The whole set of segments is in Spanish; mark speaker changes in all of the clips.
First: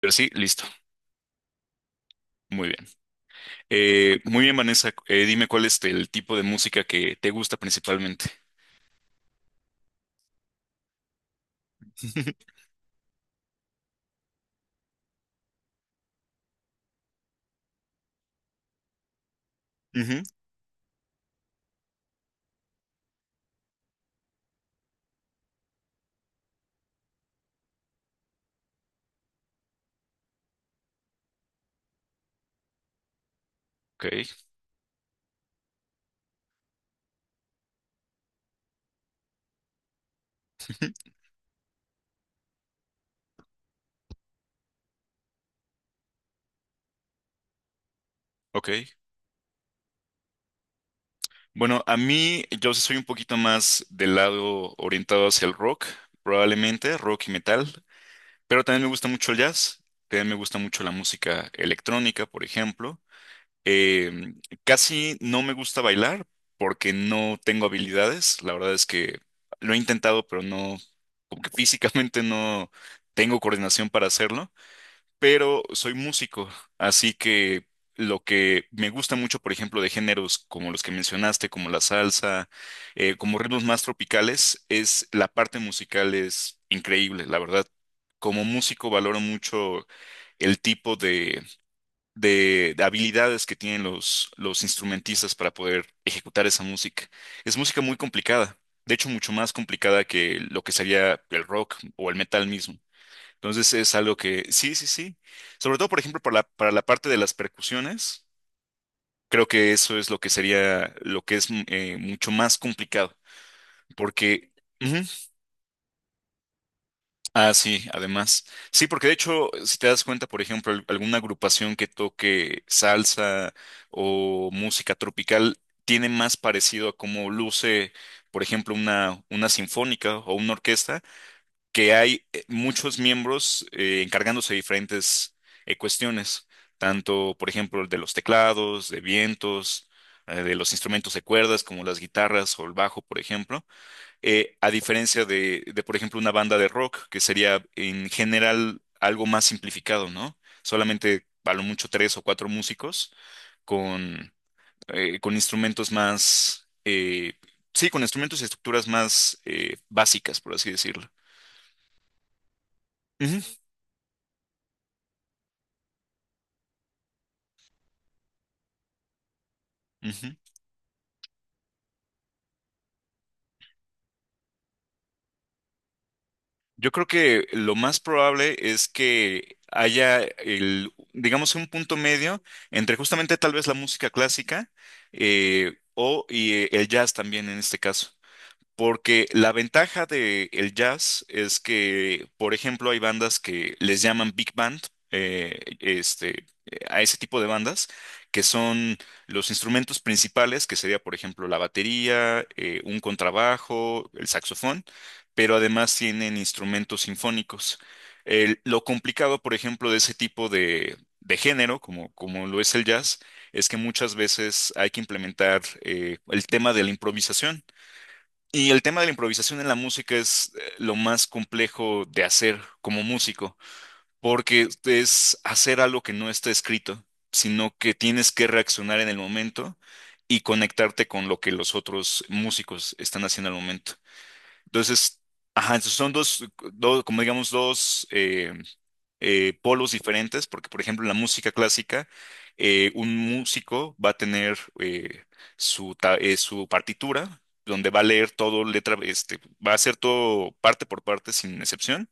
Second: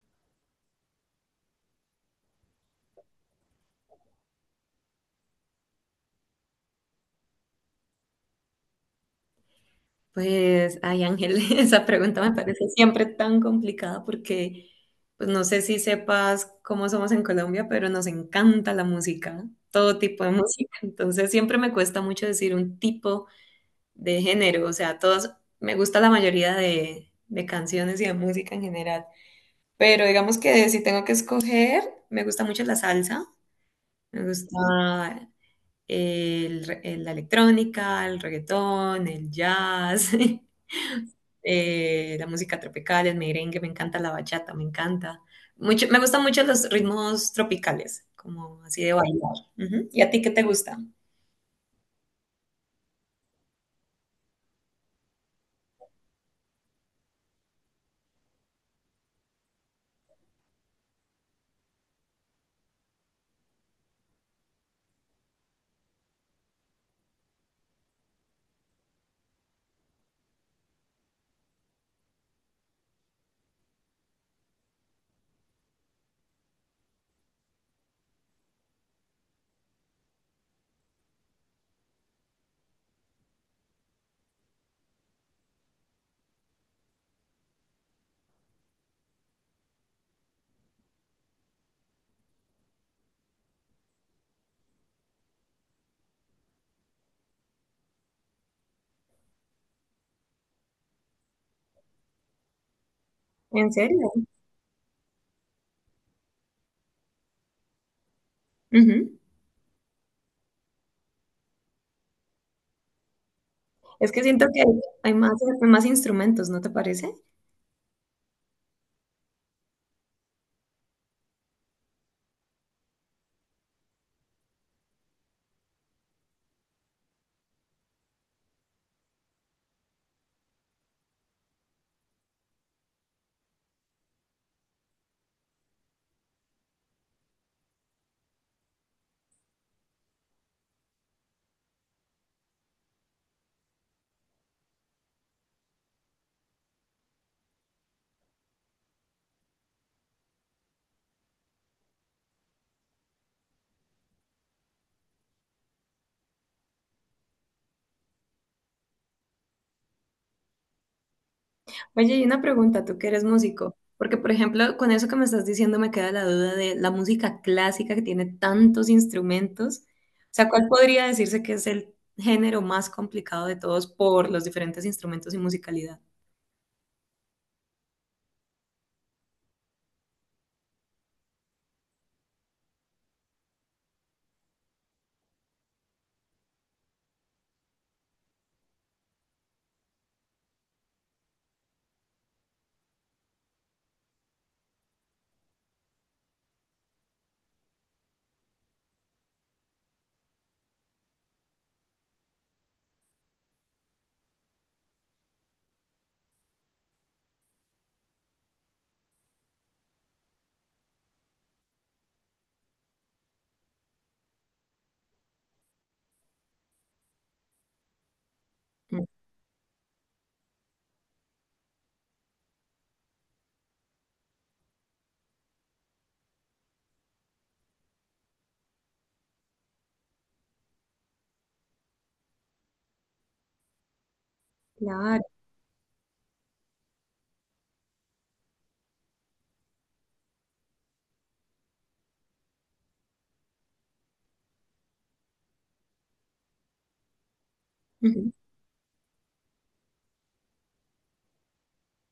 Speaker 1: Pero sí, listo. Muy bien. Muy bien, Vanessa. Dime cuál es el tipo de música que te gusta principalmente.
Speaker 2: Pues, ay Ángel, esa pregunta me parece siempre tan complicada porque, pues no sé si sepas cómo somos en Colombia, pero nos encanta la música, todo
Speaker 1: Ujú.
Speaker 2: tipo de música. Entonces siempre me cuesta mucho decir un tipo de género, o sea, todos, me gusta la mayoría de canciones y de música en general, pero digamos que si tengo que escoger, me gusta mucho la salsa,
Speaker 1: Ok,
Speaker 2: me gusta la electrónica, el reggaetón, el jazz. La música tropical, el merengue, me encanta la bachata, me encanta. Mucho, me gustan mucho los ritmos tropicales, como así de
Speaker 1: ok.
Speaker 2: bailar. Ujú. ¿Y a ti qué te gusta?
Speaker 1: Bueno, a mí yo sí soy un poquito más del lado orientado hacia el rock, probablemente rock y metal, pero también me gusta mucho el jazz, también me gusta mucho la música electrónica, por ejemplo. Eh, Casi no me gusta bailar porque no tengo habilidades. La verdad es que lo he intentado, pero no, como que físicamente no tengo coordinación para hacerlo. Pero soy músico, así que lo que me gusta mucho, por ejemplo, de géneros como los que mencionaste, como la salsa, como ritmos más tropicales, es la parte musical es increíble, la verdad. Como músico valoro mucho el tipo de de habilidades que tienen los instrumentistas para poder ejecutar esa música. Es música muy complicada, de hecho mucho más complicada que lo que sería el rock o el metal mismo.
Speaker 2: ¿En
Speaker 1: Entonces es
Speaker 2: serio?
Speaker 1: algo que, sí, sí, sí. Sobre todo, por ejemplo, para la parte de las percusiones,
Speaker 2: Ujú.
Speaker 1: creo que eso es lo que sería, lo que es mucho más complicado,
Speaker 2: Es que siento
Speaker 1: porque...
Speaker 2: que
Speaker 1: ujú.
Speaker 2: hay más, hay más instrumentos, ¿no te parece?
Speaker 1: Ah, sí, además. Sí, porque de hecho, si te das cuenta, por ejemplo, alguna agrupación que toque salsa o música tropical tiene más parecido a cómo luce, por ejemplo, una sinfónica o una orquesta, que hay muchos miembros encargándose de diferentes cuestiones, tanto, por ejemplo, de los teclados, de vientos, de los instrumentos de cuerdas como las guitarras o el bajo, por ejemplo, a diferencia por ejemplo, una banda de rock, que sería en general algo más simplificado, ¿no? Solamente a lo mucho tres o cuatro músicos con, con instrumentos más, sí, con instrumentos y estructuras más básicas, por así decirlo.
Speaker 2: Oye, y una pregunta, tú que eres
Speaker 1: Ujú,
Speaker 2: músico, porque por ejemplo, con eso que me estás diciendo me queda la duda de la música clásica que tiene tantos instrumentos. O
Speaker 1: ujú.
Speaker 2: sea, ¿cuál podría decirse que es el género más complicado de todos por los diferentes instrumentos y musicalidad?
Speaker 1: Yo creo que lo más probable es que haya el, digamos, un punto medio entre justamente tal vez la música clásica o y el jazz también en este caso. Porque la ventaja de el jazz es que, por ejemplo, hay bandas que les llaman big band, a ese tipo de bandas, que son los instrumentos principales, que sería, por ejemplo, la batería, un contrabajo, el saxofón, pero además tienen instrumentos sinfónicos. Lo complicado, por ejemplo, de ese tipo de género, como, como lo es el jazz, es que muchas veces hay que implementar el tema de la improvisación. Y el tema
Speaker 2: Mm.
Speaker 1: de la improvisación en la música es lo más complejo de hacer como músico, porque es hacer algo que no está escrito, sino que tienes que reaccionar en el momento y conectarte con lo que los otros músicos están haciendo al momento. Entonces,
Speaker 2: Claro.
Speaker 1: ajá, entonces son dos, dos, como digamos, dos polos diferentes, porque por ejemplo en la música clásica, un músico va a tener su partitura, donde va a leer
Speaker 2: Ujú,
Speaker 1: todo letra, este, va a hacer todo parte por parte sin excepción,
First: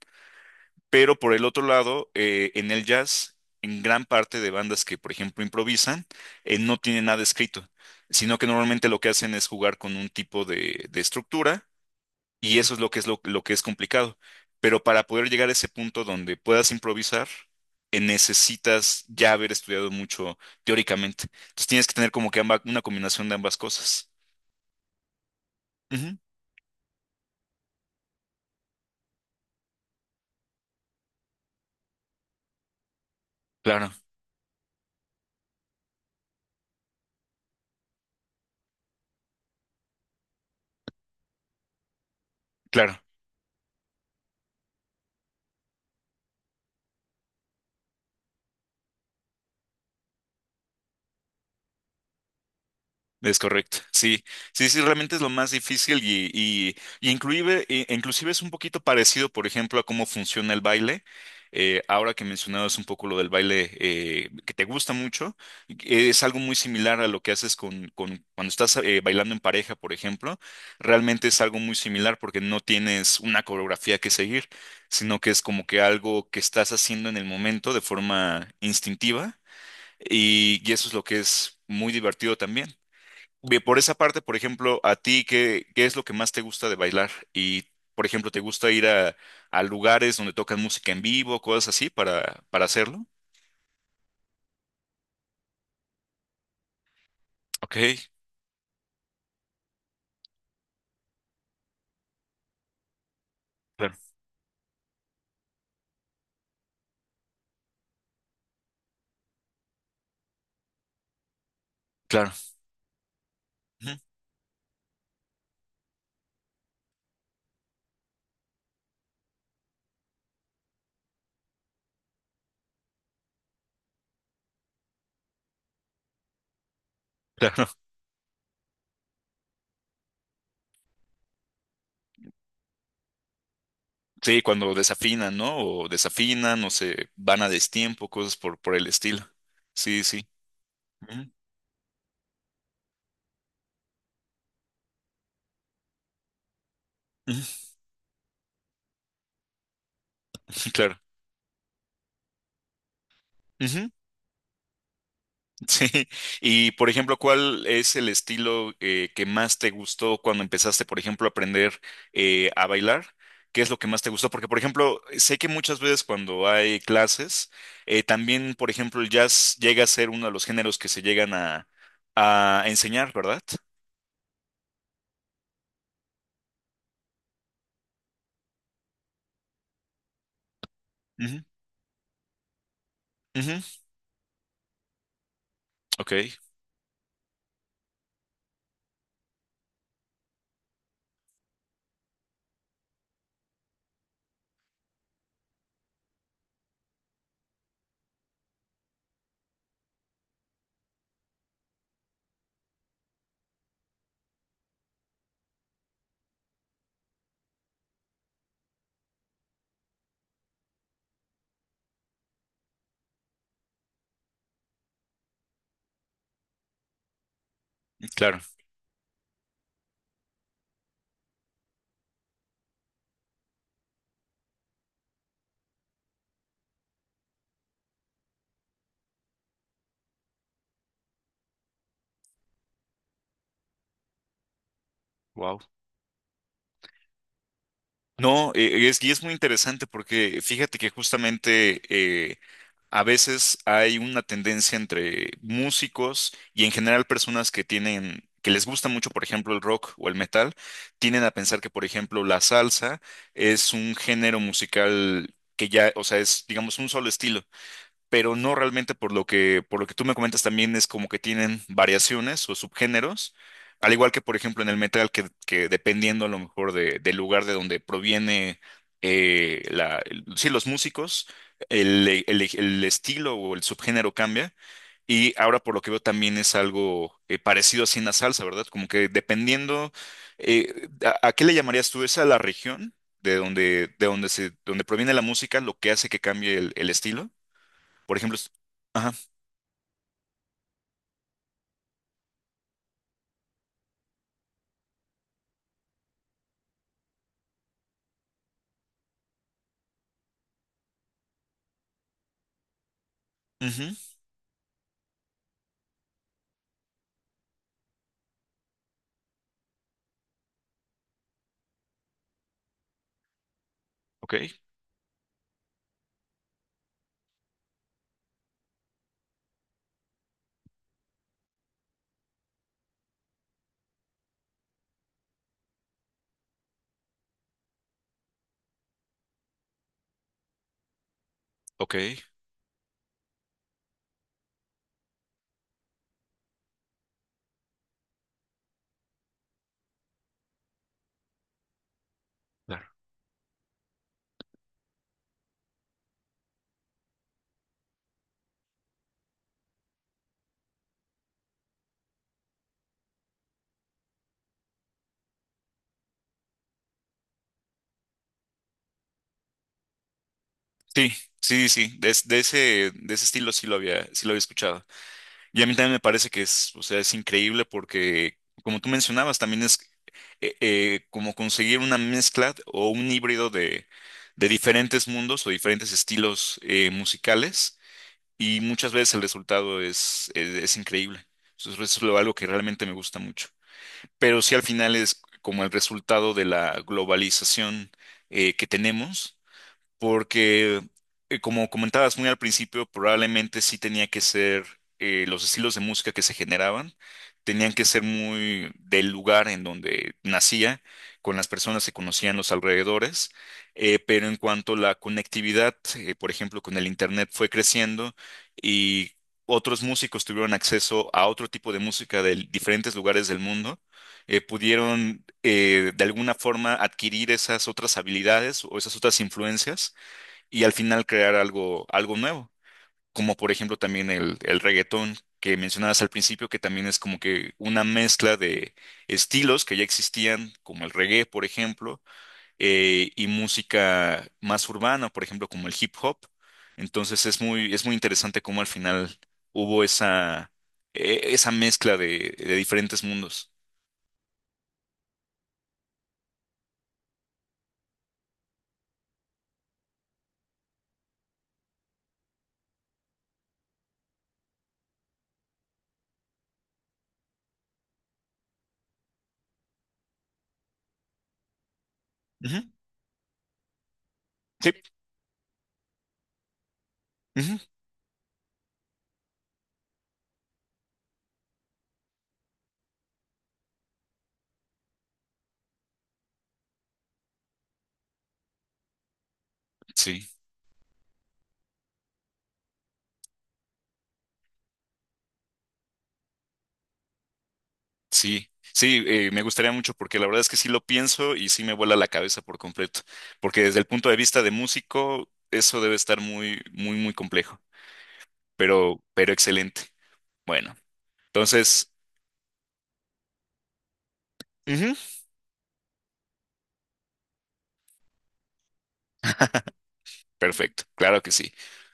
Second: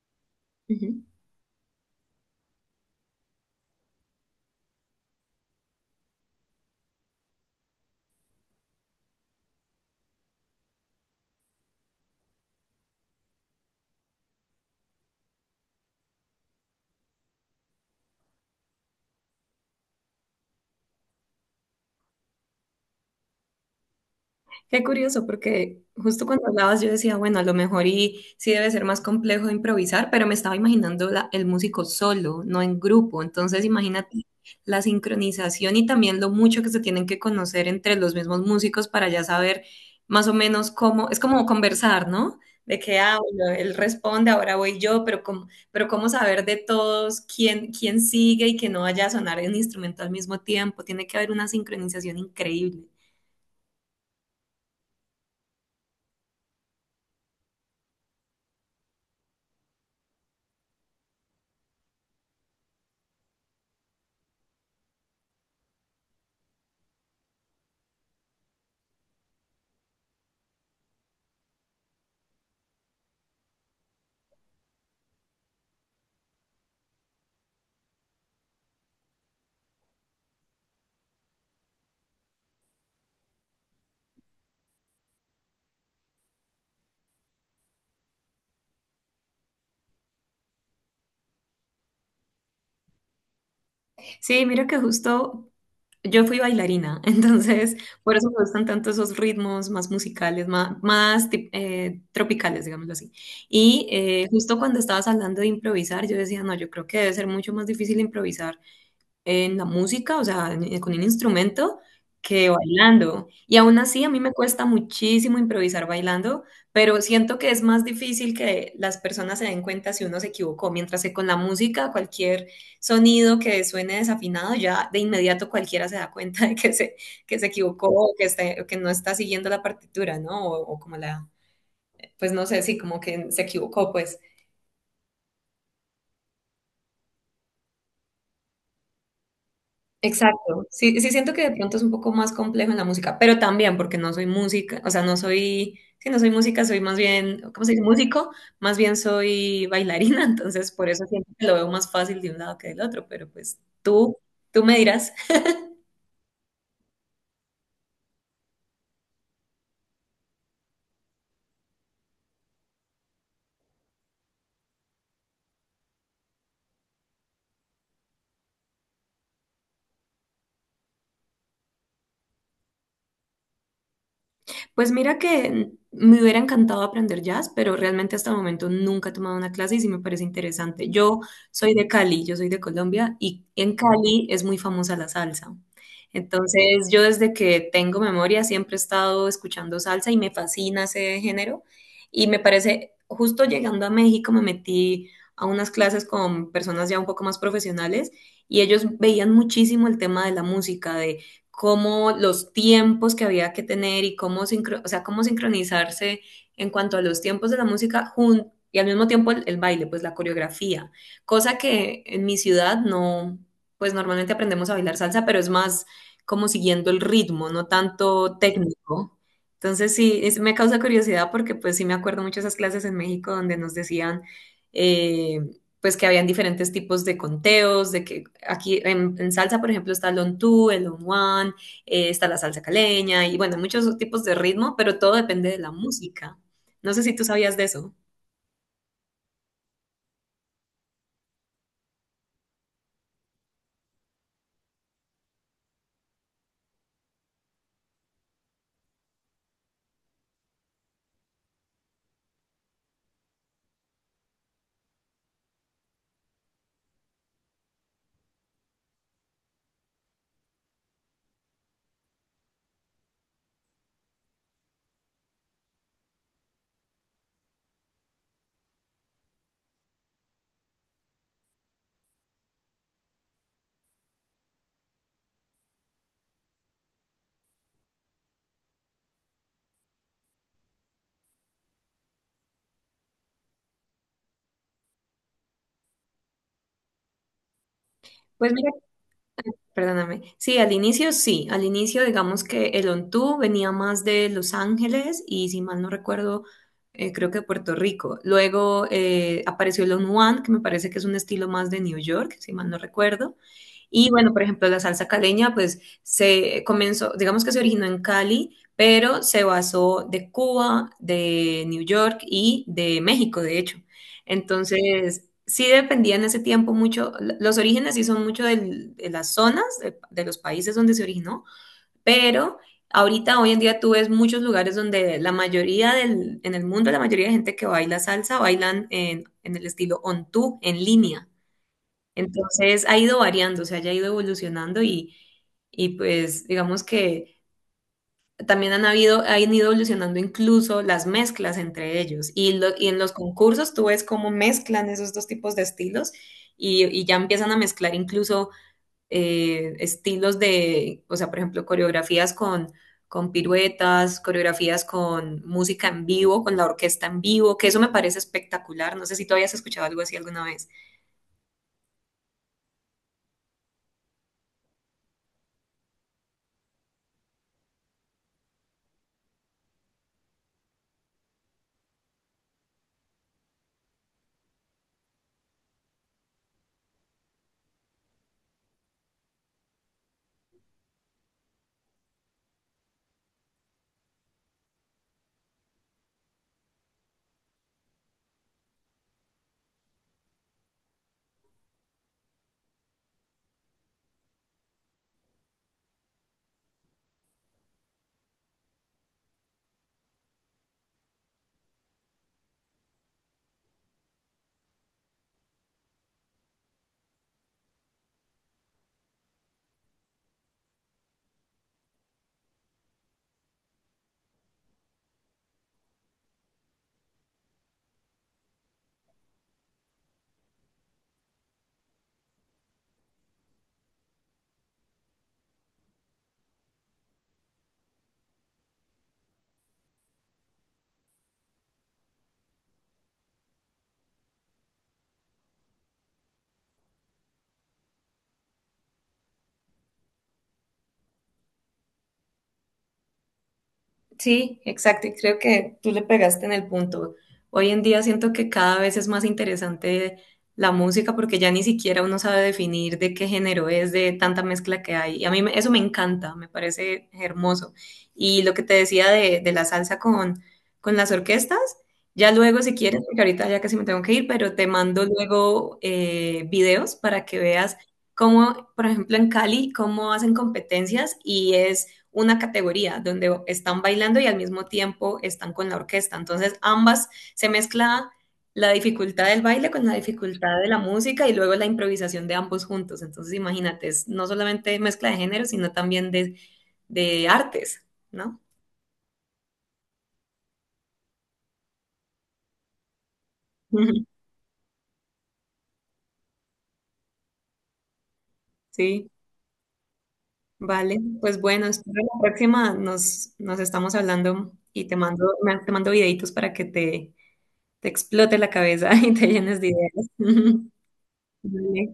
Speaker 2: ujú.
Speaker 1: pero por el otro lado, en el jazz, en gran parte de bandas que por ejemplo improvisan, no tienen nada escrito, sino que normalmente lo que hacen es jugar con un tipo de estructura y eso es lo que es lo que es complicado. Pero para poder llegar a ese punto donde puedas improvisar, necesitas ya haber estudiado mucho teóricamente. Entonces tienes que tener como que una combinación de ambas cosas.
Speaker 2: Qué curioso, porque
Speaker 1: Ujú.
Speaker 2: justo cuando hablabas yo decía, bueno, a lo mejor y sí debe ser más complejo improvisar, pero me estaba imaginando el músico solo, no en grupo. Entonces,
Speaker 1: Claro,
Speaker 2: imagínate la sincronización y también lo mucho que se tienen que conocer entre los mismos músicos para ya saber más o menos cómo, es como conversar, ¿no? De que,
Speaker 1: claro.
Speaker 2: ah, bueno, él responde, ahora voy yo, pero cómo saber de todos quién, quién sigue y que no vaya a sonar un instrumento al mismo tiempo. Tiene que haber una sincronización increíble.
Speaker 1: Es correcto, sí, sí, sí, realmente es lo más difícil y inclusive, inclusive es un poquito parecido, por ejemplo, a cómo funciona el baile. Ahora que mencionabas un poco lo del baile que te gusta mucho, es algo muy similar a lo que haces con cuando estás bailando en pareja, por ejemplo. Realmente es algo muy similar porque no tienes una coreografía que seguir, sino que es como que algo que estás haciendo en el momento de forma instintiva y eso es lo que es muy divertido también. Bien, por esa parte, por ejemplo, a ti, qué es lo que más te gusta de bailar? Y, por ejemplo, ¿te gusta ir a lugares donde tocan música en vivo, cosas así, para hacerlo?
Speaker 2: Sí, mira que justo yo fui bailarina, entonces
Speaker 1: Ok,
Speaker 2: por eso me gustan tanto esos ritmos más musicales, tropicales, digámoslo así. Y
Speaker 1: claro,
Speaker 2: justo cuando estabas hablando de improvisar, yo decía, no, yo creo que debe ser mucho más difícil improvisar en la música, o sea, con un instrumento,
Speaker 1: claro,
Speaker 2: que bailando. Y aún
Speaker 1: ujú,
Speaker 2: así, a mí me cuesta muchísimo improvisar bailando, pero siento que es más difícil que las personas se den cuenta si uno se equivocó, mientras que con la música, cualquier sonido que suene desafinado, ya de inmediato cualquiera se da cuenta de que se
Speaker 1: claro.
Speaker 2: equivocó o que, o que no está siguiendo la partitura, ¿no? O como la, pues no sé, sí, como que se equivocó, pues.
Speaker 1: Sí, cuando desafinan, ¿no? O desafinan, o se van a destiempo, cosas por el estilo. Sí, sí.
Speaker 2: Exacto. Sí, sí
Speaker 1: Ujú,
Speaker 2: siento que de pronto es un poco más complejo en la música, pero también porque no soy música, o sea, no soy, sí, no soy música, soy más bien, ¿cómo
Speaker 1: ujú.
Speaker 2: se dice? Músico, más bien soy bailarina, entonces por
Speaker 1: Claro.
Speaker 2: eso siento que lo veo más fácil de un lado que del otro, pero pues
Speaker 1: Ujú.
Speaker 2: tú me dirás.
Speaker 1: Sí, y por ejemplo, ¿cuál es el estilo que más te gustó cuando empezaste, por ejemplo, a aprender a bailar? ¿Qué es lo que más te gustó? Porque, por ejemplo, sé que muchas veces cuando hay clases, también, por ejemplo, el jazz llega a ser uno de los géneros que se llegan a enseñar, ¿verdad?
Speaker 2: Pues mira que me hubiera encantado aprender jazz, pero realmente hasta el momento nunca he tomado una clase y sí me parece interesante. Yo
Speaker 1: Ujú,
Speaker 2: soy de Cali, yo soy de Colombia y
Speaker 1: ujú.
Speaker 2: en Cali es muy famosa la salsa.
Speaker 1: Ok,
Speaker 2: Entonces yo desde que tengo memoria siempre he estado escuchando salsa y me fascina ese género y me parece, justo llegando a México me metí a unas clases con personas ya un poco más profesionales y ellos veían muchísimo el tema de la música, de cómo los tiempos que había que tener y cómo, o sea, cómo sincronizarse en cuanto a los tiempos de la música y al mismo tiempo el baile, pues la coreografía, cosa que en mi ciudad no, pues normalmente aprendemos a bailar salsa, pero es más como siguiendo el ritmo, no tanto técnico. Entonces sí, me causa curiosidad porque pues sí me acuerdo mucho de esas clases en México donde nos decían eh, pues que habían diferentes tipos de conteos, de que aquí en salsa, por ejemplo, está el on two, el on one, está la salsa caleña y bueno, muchos tipos de ritmo, pero todo depende de
Speaker 1: claro.
Speaker 2: la música. No sé si tú sabías de eso.
Speaker 1: No, y es muy interesante porque fíjate que justamente a veces hay una tendencia entre músicos y en general personas que les gusta mucho, por ejemplo, el rock o el metal, tienden a pensar que, por ejemplo, la salsa es un género musical que ya, o sea, es, digamos, un solo estilo, pero no realmente por por lo que tú me comentas también es como que tienen variaciones o subgéneros, al igual que por ejemplo en el metal que dependiendo a lo mejor del lugar de donde proviene sí, los músicos, el estilo o el subgénero cambia y ahora por lo que veo también es algo parecido así en la salsa, ¿verdad? Como que dependiendo, eh, a qué le llamarías tú? ¿Es a la región? De donde donde proviene la música, lo que hace que cambie el estilo. Por ejemplo,
Speaker 2: Pues mira,
Speaker 1: ajá,
Speaker 2: perdóname. Sí, al inicio digamos que el on two venía más de Los Ángeles y si mal no recuerdo, creo que de Puerto Rico. Luego apareció el on one, que me parece que es un estilo más de New York, si mal no recuerdo.
Speaker 1: ujú,
Speaker 2: Y bueno, por ejemplo, la salsa caleña, pues se comenzó, digamos que se originó en Cali, pero se basó de Cuba, de New York y de México, de hecho.
Speaker 1: ok,
Speaker 2: Entonces, sí dependía en ese tiempo mucho, los orígenes sí son mucho de las zonas, de los países donde se originó, pero ahorita, hoy en día, tú ves muchos lugares donde la mayoría del, en el mundo, la mayoría de gente que baila salsa bailan en el estilo on two, en línea.
Speaker 1: ok,
Speaker 2: Entonces ha ido variando, o sea, ya ha ido evolucionando y pues digamos que también han habido, han ido evolucionando incluso las mezclas entre ellos. Y,
Speaker 1: claro.
Speaker 2: y en los concursos tú ves cómo mezclan esos dos tipos de estilos y ya empiezan a mezclar incluso estilos de, o sea, por ejemplo, coreografías con piruetas, coreografías con música en vivo, con la orquesta en vivo, que eso me parece espectacular. No sé si tú habías escuchado algo así alguna vez.
Speaker 1: Sí, sí, sí, de ese estilo sí lo había escuchado. Y a mí también me parece que es, o sea, es increíble porque, como tú mencionabas, también es como conseguir una mezcla o un híbrido de diferentes mundos o diferentes estilos musicales y muchas veces el resultado es increíble. Eso es algo que realmente me gusta mucho. Pero sí al final es como el resultado de la globalización que tenemos, porque como comentabas muy al principio, probablemente sí tenía que ser los estilos de música que se generaban, tenían que ser muy del lugar en donde nacía, con las personas que conocían los alrededores, pero en cuanto a la conectividad, por ejemplo, con el Internet fue creciendo y... Otros músicos tuvieron acceso a otro tipo de música de diferentes lugares del mundo, pudieron de alguna forma adquirir esas otras habilidades o esas otras influencias y al final crear algo, algo nuevo, como por ejemplo también el reggaetón que mencionabas al principio, que también es como que una mezcla de estilos que ya existían, como el reggae, por ejemplo, y música más urbana, por ejemplo, como el hip hop. Entonces es muy interesante cómo al final hubo esa, esa mezcla de diferentes mundos.
Speaker 2: Sí, exacto. Y creo que tú le pegaste en el punto. Hoy en día siento que cada vez es más interesante la música porque ya ni siquiera uno sabe definir de qué género es, de tanta mezcla que hay. Y a mí eso me encanta, me parece hermoso. Y lo que te decía de la salsa con las orquestas, ya
Speaker 1: Ujú,
Speaker 2: luego si quieres, porque ahorita ya casi me tengo que ir, pero te
Speaker 1: sí,
Speaker 2: mando luego videos para que
Speaker 1: ujú.
Speaker 2: veas cómo, por ejemplo, en Cali, cómo hacen competencias y es una categoría donde están bailando y al mismo tiempo están con la orquesta. Entonces ambas se mezcla la dificultad del baile con la
Speaker 1: Sí,
Speaker 2: dificultad de la música y luego la improvisación de ambos juntos. Entonces imagínate, es no solamente mezcla de géneros, sino también de artes, ¿no?
Speaker 1: sí, sí, me gustaría mucho porque la verdad es que sí lo pienso y sí me vuela la cabeza por completo, porque desde el punto de vista de músico, eso debe estar muy, muy, muy complejo,
Speaker 2: Sí,
Speaker 1: pero excelente. Bueno,
Speaker 2: vale. Pues bueno,
Speaker 1: entonces,
Speaker 2: espero la próxima nos, nos estamos hablando y
Speaker 1: ujú,
Speaker 2: te mando, te mando videitos para que te explote la cabeza y te llenes de ideas.
Speaker 1: perfecto, claro que sí.
Speaker 2: Vale.